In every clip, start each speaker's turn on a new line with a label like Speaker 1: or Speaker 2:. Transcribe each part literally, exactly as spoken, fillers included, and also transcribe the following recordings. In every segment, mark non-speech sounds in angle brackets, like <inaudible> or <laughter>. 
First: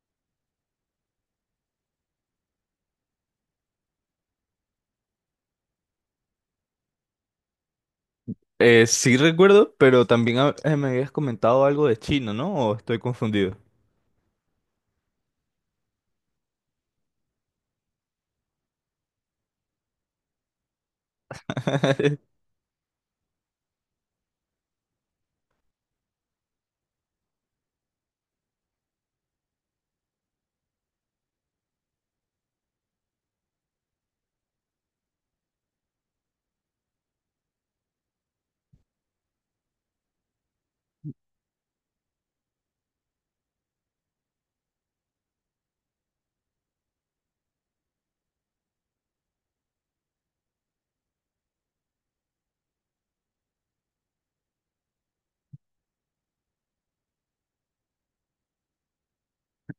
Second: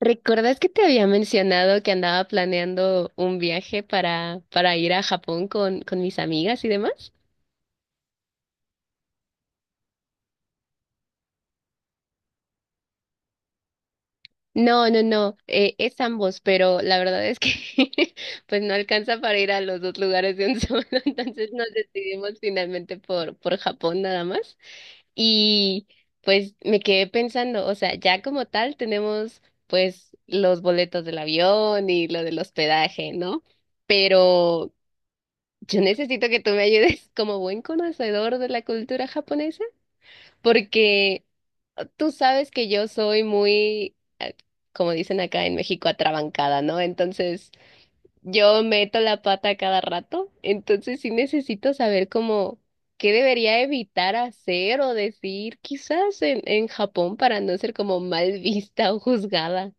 Speaker 1: ¿Recuerdas que te había mencionado que andaba planeando un viaje para, para ir a Japón con, con mis amigas y demás?
Speaker 2: Eh, sí recuerdo, pero también ha- eh, me habías comentado algo de chino, ¿no? ¿O estoy confundido?
Speaker 1: No, no, no, eh, es ambos, pero la verdad es que <laughs> pues no alcanza para ir a los dos lugares de un solo, <laughs> entonces nos
Speaker 2: <laughs>
Speaker 1: decidimos finalmente por, por Japón nada más. Y pues me quedé pensando, o sea, ya como tal tenemos pues los boletos del avión y lo del hospedaje, ¿no? Pero yo necesito que tú me ayudes <laughs> como buen conocedor de la cultura japonesa, porque tú sabes que yo soy muy, eh, como dicen acá en México, atrabancada, ¿no? Entonces, yo meto la pata cada rato, entonces sí necesito saber cómo qué debería evitar hacer o decir quizás en, en Japón para no ser como mal vista o juzgada.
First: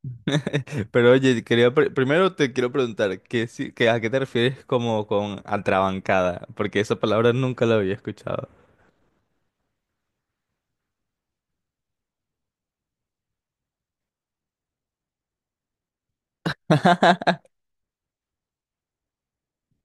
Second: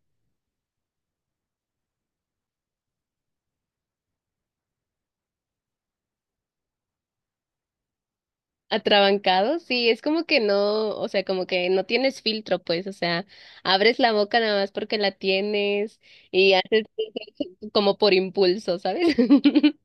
Speaker 2: Pero oye, quería pre- primero te quiero preguntar, ¿qué, si- qué- ¿a qué te refieres como con atrabancada? Porque esa palabra nunca la había escuchado.
Speaker 1: Atrabancado, sí, es como que no, o sea, como que no tienes filtro, pues, o sea, abres la boca nada más porque la tienes y haces
Speaker 2: <laughs>
Speaker 1: <laughs> como por impulso, ¿sabes? <laughs>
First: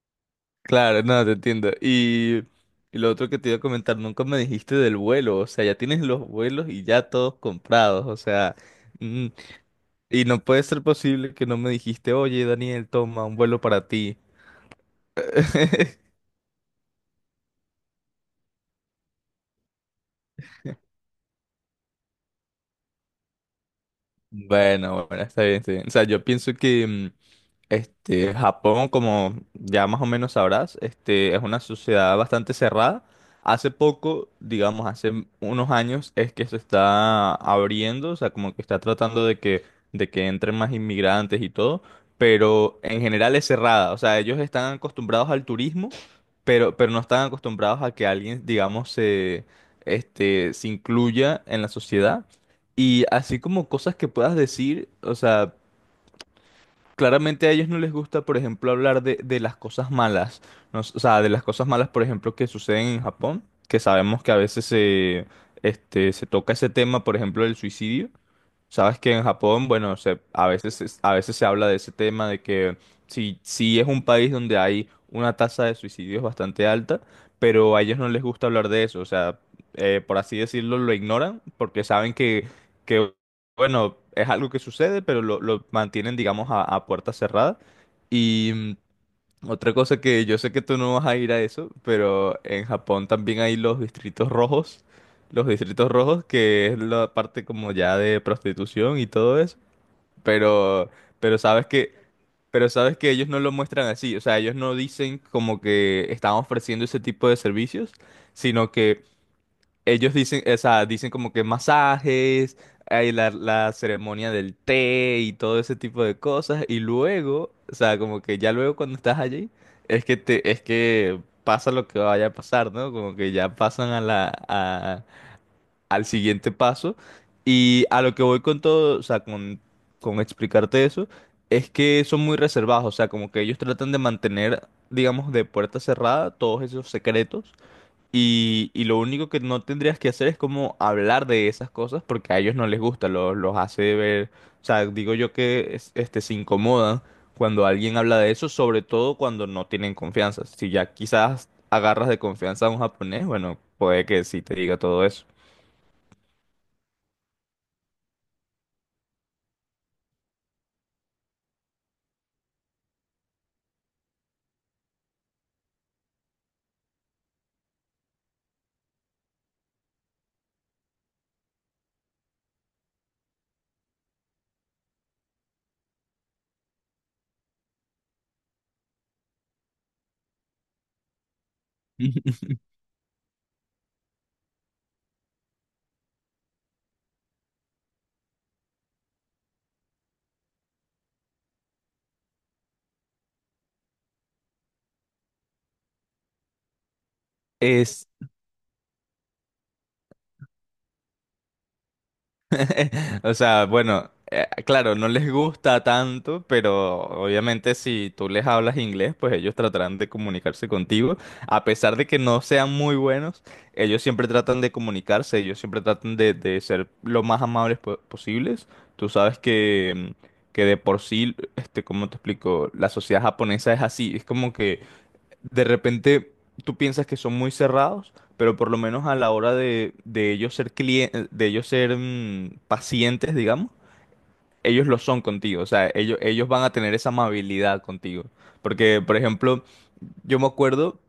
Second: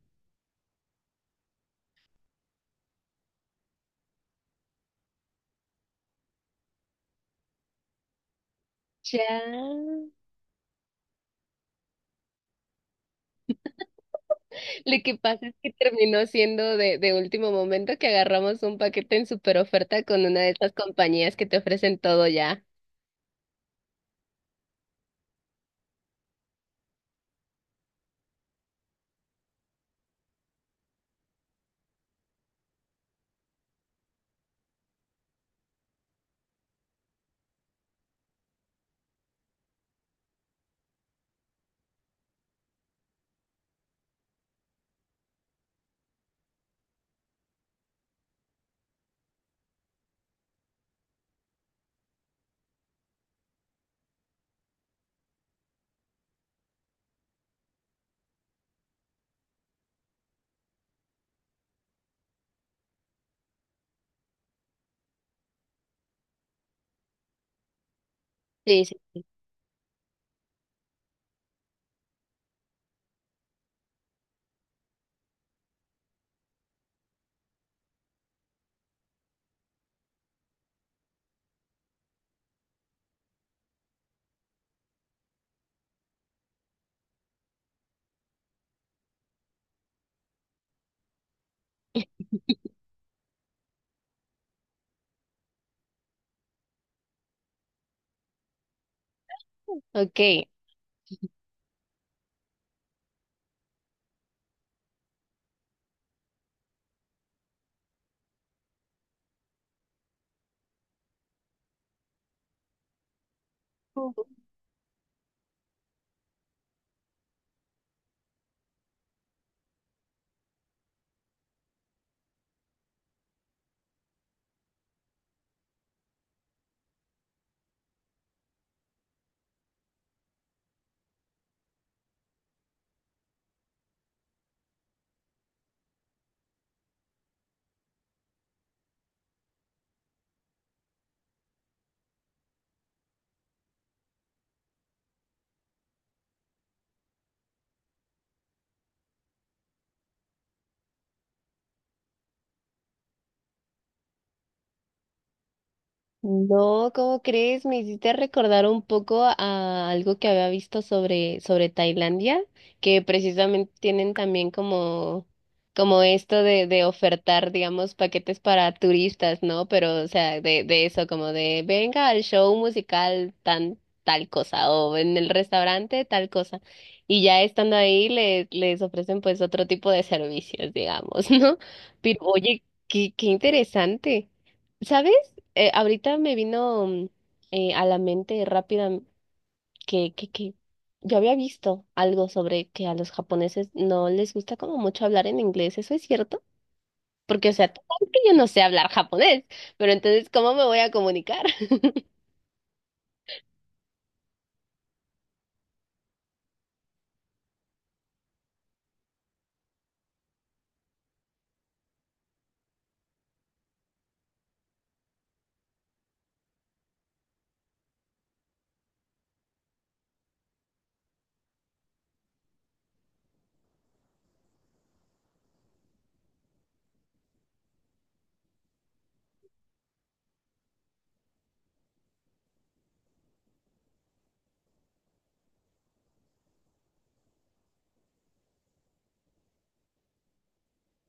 Speaker 2: Claro, no, te entiendo. Y, y lo otro que te iba a comentar, nunca me dijiste del vuelo, o sea, ya tienes los vuelos y ya todos comprados, o sea, mm,
Speaker 1: Ya.
Speaker 2: y no puede ser posible que no me dijiste, oye, Daniel, toma un vuelo para ti.
Speaker 1: Lo que pasa es que
Speaker 2: <laughs>
Speaker 1: terminó siendo de, de último momento que agarramos un paquete en super oferta con una de estas compañías que te ofrecen todo ya.
Speaker 2: Bueno, bueno, está bien, está bien. O sea, yo pienso que mm, este, Japón, como ya más o menos sabrás, este, es una sociedad bastante cerrada. Hace poco, digamos, hace unos años, es que se está abriendo, o sea, como que está tratando de que, de que entren más inmigrantes y todo, pero en general es cerrada. O sea, ellos están acostumbrados al turismo, pero, pero no están acostumbrados a que alguien, digamos, se, este, se incluya en la sociedad y así como cosas que puedas decir, o sea, claramente a ellos no les gusta, por ejemplo, hablar de, de las cosas malas, ¿no? O sea, de las cosas malas, por ejemplo, que suceden en Japón, que sabemos que a veces se, este, se toca ese tema, por ejemplo, del suicidio.
Speaker 1: Sí, sí.
Speaker 2: Sabes que en Japón, bueno, se, a veces, es- a veces se habla de ese tema de que sí, sí es un país donde hay una tasa de suicidios bastante alta, pero a ellos no les gusta hablar de eso, o sea, eh, por así decirlo, lo ignoran porque saben que, que bueno, es algo que sucede, pero lo, lo mantienen, digamos, a, a puerta cerrada. Y mm, otra cosa que yo sé que tú no vas a ir a eso, pero en Japón también hay los distritos rojos, los distritos rojos, que es la parte como ya de prostitución y todo eso.
Speaker 1: Ok.
Speaker 2: Pero, pero sabes que, pero sabes que ellos no lo muestran así, o sea, ellos no dicen como que están ofreciendo ese tipo de servicios, sino que ellos dicen, o sea, dicen como que masajes, hay la, la ceremonia del té y todo ese tipo de cosas. Y luego, o sea, como que ya luego cuando estás allí, es que te, es que pasa lo que vaya a pasar, ¿no? Como que ya pasan a la, a- al siguiente paso. Y a lo que voy con todo, o sea, con, con explicarte eso, es que son muy reservados, o sea, como que ellos tratan de mantener, digamos, de puerta cerrada todos esos secretos y, y lo único que no tendrías que hacer es como hablar de esas cosas porque a ellos no les gusta, lo- los hace ver, o sea, digo yo que es- este, se incomodan cuando alguien habla de eso, sobre todo cuando no tienen confianza. Si ya quizás agarras de confianza a un japonés, bueno, puede que sí te diga todo eso.
Speaker 1: No, ¿cómo crees? Me hiciste recordar un poco a algo que había visto sobre, sobre Tailandia, que precisamente tienen también como, como esto de, de ofertar, digamos, paquetes para turistas, ¿no? Pero, o sea, de, de eso, como de venga al show musical tan tal cosa, o en el restaurante tal cosa. Y ya estando ahí les, les ofrecen pues otro tipo de servicios, digamos, <laughs> ¿no? Pero oye,
Speaker 2: <laughs>
Speaker 1: qué, qué interesante. ¿Sabes? Eh, ahorita me vino mm, eh, a la mente rápida que, que, que yo había visto algo sobre que a los japoneses no les gusta como mucho hablar en inglés. ¿Eso es cierto? Porque, o sea, tú
Speaker 2: Es,
Speaker 1: sabes que <laughs> yo no sé hablar japonés, pero entonces, ¿cómo me voy a comunicar?
Speaker 2: <laughs> O sea, bueno, eh, claro, no les gusta tanto, pero obviamente si tú les hablas inglés, pues ellos tratarán de comunicarse contigo. A pesar de que no sean muy buenos, ellos siempre tratan de comunicarse, ellos siempre tratan de, de ser lo más amables po- posibles Tú sabes que, mm, que de por sí, este, ¿cómo te explico? La sociedad japonesa es así, es como que de repente tú piensas que son muy cerrados, pero por lo menos a la hora de, de ellos ser clien- de ellos ser mm, pacientes, digamos, ellos lo son contigo, o sea, ellos, ellos van a tener esa amabilidad contigo. Porque, por ejemplo, yo me acuerdo,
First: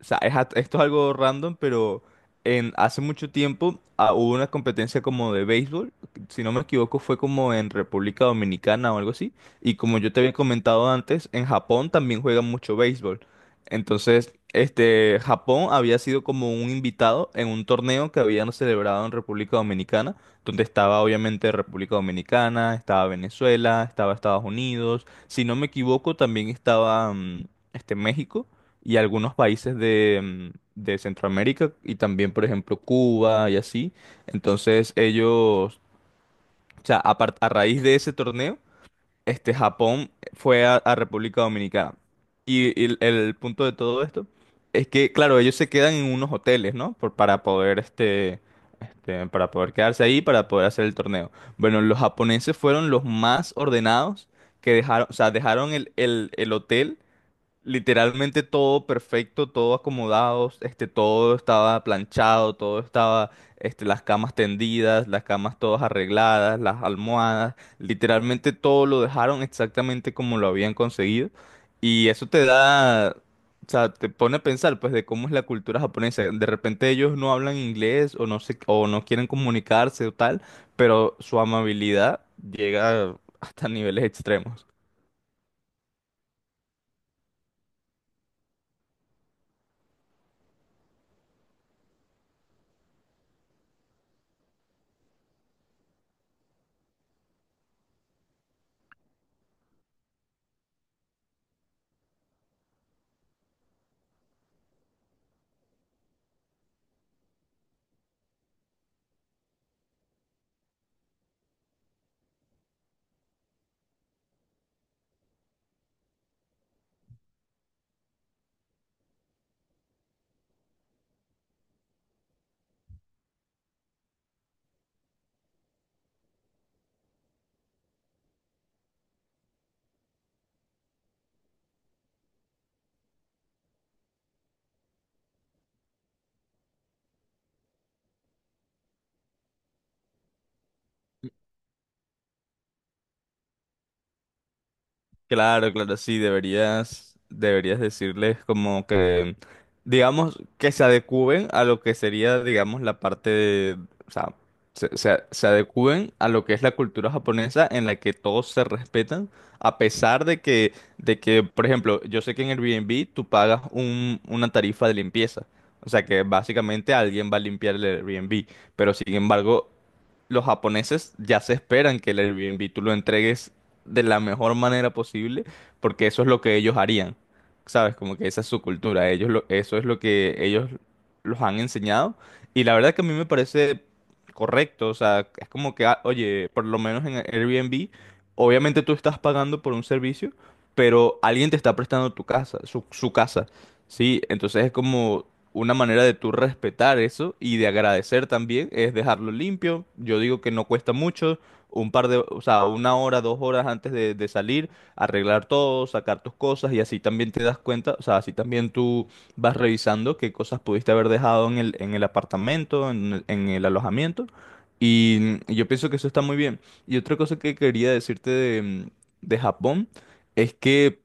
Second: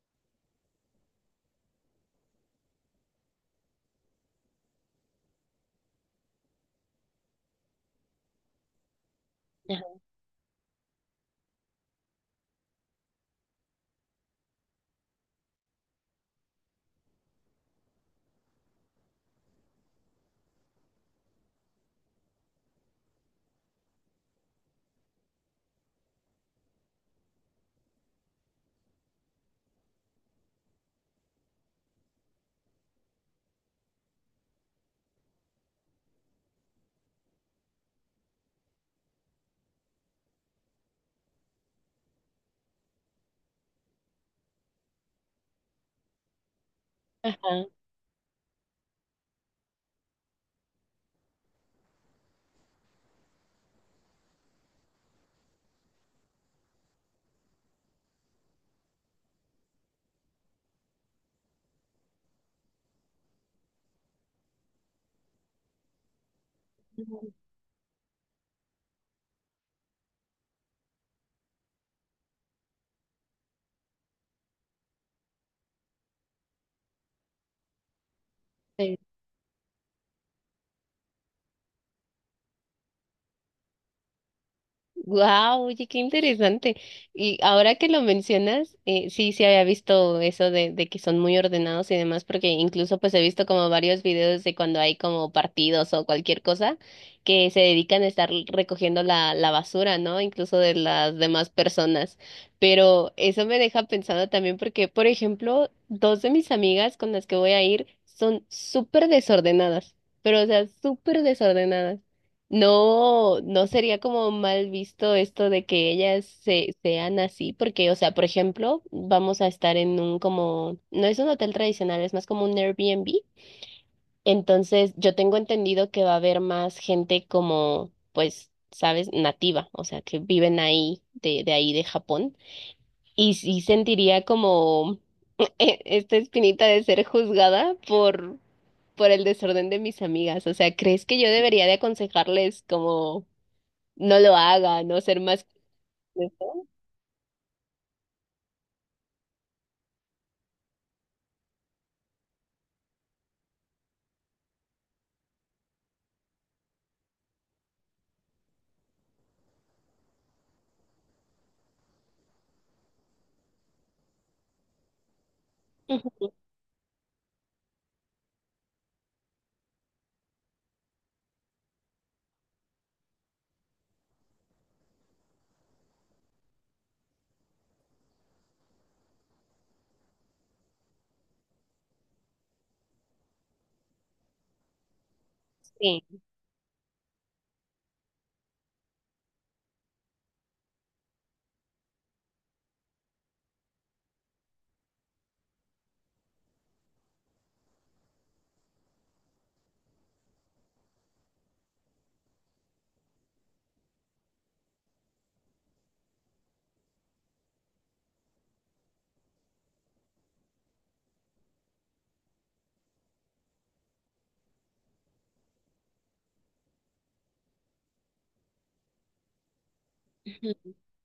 Speaker 2: o sea, es a- esto es algo random, pero en, hace mucho tiempo ah, hubo una competencia como de béisbol, si no me equivoco fue como en República Dominicana o algo así, y como
Speaker 1: <laughs>
Speaker 2: yo te había comentado antes, en Japón también juegan mucho béisbol. Entonces, este, Japón había sido como un invitado en un torneo que habían celebrado en República Dominicana donde estaba obviamente República Dominicana, estaba Venezuela, estaba Estados Unidos, si no me equivoco también estaba mm, este México y algunos países de, mm, de Centroamérica y también por ejemplo Cuba y así. Entonces ellos, o sea, apar- a raíz de ese torneo este, Japón fue a, a República Dominicana. Y, y el, el punto de todo esto es que, claro, ellos se quedan en unos hoteles, ¿no? Por- para
Speaker 1: Ajá.
Speaker 2: poder, este, este, para poder quedarse ahí, para poder hacer el torneo. Bueno, los japoneses fueron los más ordenados que dejaron, o sea, dejaron el, el, el hotel literalmente todo perfecto, todo acomodado, este, todo estaba planchado, todo estaba, este, las camas tendidas, las camas todas arregladas, las almohadas, literalmente todo lo dejaron exactamente como lo habían conseguido. Y eso te da, o sea, te pone a pensar, pues, de cómo es la cultura japonesa. De repente ellos no hablan inglés o no sé, o
Speaker 1: Ajá.
Speaker 2: no quieren comunicarse o tal, pero su amabilidad llega hasta niveles extremos.
Speaker 1: Wow, oye, qué interesante. Y ahora que lo mencionas, eh, sí, sí había visto eso de, de que son muy ordenados y demás, porque incluso pues he visto como varios videos de cuando hay como partidos o cualquier cosa que se dedican a estar recogiendo la, la basura, ¿no? Incluso de las demás personas. Pero eso me deja pensando también porque, por ejemplo, dos de mis amigas con las que voy a ir son súper desordenadas, pero o sea, súper desordenadas. No, no sería como mal visto esto de que ellas se, sean así, porque, o sea, por ejemplo, vamos a estar en un como, no es un hotel tradicional, es más como un Airbnb. Entonces, yo tengo entendido que va a haber más gente como, pues, sabes, nativa, o sea, que viven ahí, de, de ahí de Japón. Y sí sentiría como <laughs> eh, esta espinita de ser juzgada por, por el desorden de mis amigas. O sea, ¿crees que yo debería de aconsejarles como no lo haga, no ser más.
Speaker 2: Claro, claro, sí,
Speaker 1: Ujú,
Speaker 2: deberías, deberías decirles como que, digamos, que se adecúen a lo que sería, digamos, la parte de, o sea, se, se, se adecúen a lo que es la cultura japonesa en la que todos se respetan, a pesar de que, de que, por ejemplo, yo sé que en Airbnb tú pagas un, una tarifa de limpieza, o sea que básicamente alguien va a limpiar el Airbnb, pero sin embargo los japoneses ya se esperan que el Airbnb tú lo entregues de la mejor manera posible, porque eso es lo que ellos harían, ¿sabes? Como que esa es su cultura, ellos lo- eso es lo que ellos los han enseñado, y la verdad que a mí me parece correcto, o sea, es como que, ah,
Speaker 1: sí,
Speaker 2: oye, por lo menos en Airbnb, obviamente tú estás pagando por un servicio, pero alguien te está prestando tu casa, su, su casa, ¿sí? Entonces es como... Una manera de tú respetar eso y de agradecer también es dejarlo limpio. Yo digo que no cuesta mucho, un par de, o sea, una hora, dos horas antes de, de salir, arreglar todo, sacar tus cosas y así también te das cuenta, o sea, así también tú vas revisando qué cosas pudiste haber dejado en el, en el apartamento, en, en el alojamiento. Y mm, yo pienso que eso está muy bien. Y otra cosa que quería decirte de, mm, de Japón es
Speaker 1: ujú,
Speaker 2: que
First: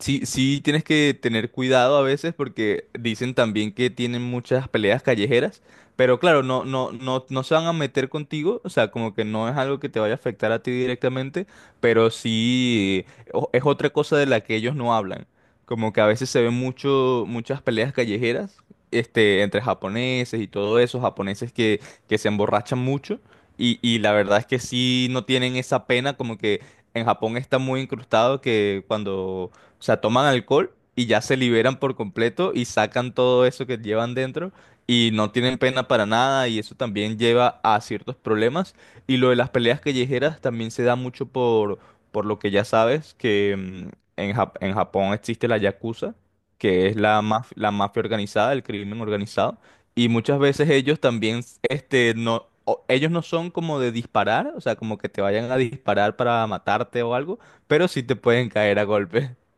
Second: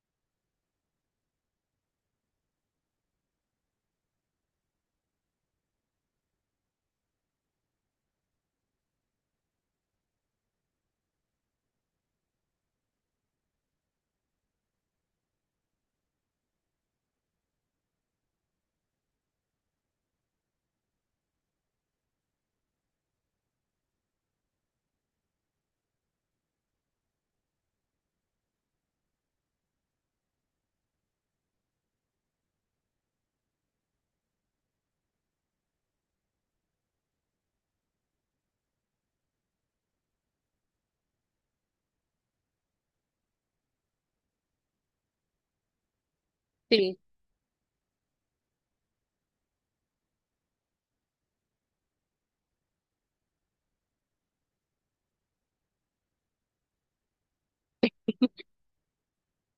Speaker 2: sí, sí, tienes que tener cuidado a veces porque dicen también que tienen muchas peleas callejeras, pero claro, no, no, no, no se van a meter contigo, o sea, como que no es algo que te vaya a afectar a ti directamente, pero sí o- es otra cosa de la que ellos no hablan, como que a veces se ven mucho, muchas peleas callejeras, este, entre japoneses y todo eso, japoneses que, que se emborrachan mucho y, y la verdad es que sí no tienen esa pena como que... En Japón está muy incrustado que cuando o sea, toman alcohol y ya se liberan por completo y sacan todo eso que llevan dentro y no tienen pena para nada y eso también lleva a ciertos problemas. Y lo de las peleas callejeras también se da mucho por, por lo que ya sabes, que mm, en Jap- en Japón existe la yakuza, que es
Speaker 1: sí.
Speaker 2: la maf- la mafia organizada, el crimen organizado. Y muchas veces ellos también, este, no, o- ellos no son como de disparar, o sea, como que te vayan a disparar para matarte o algo, pero sí te pueden caer a golpes.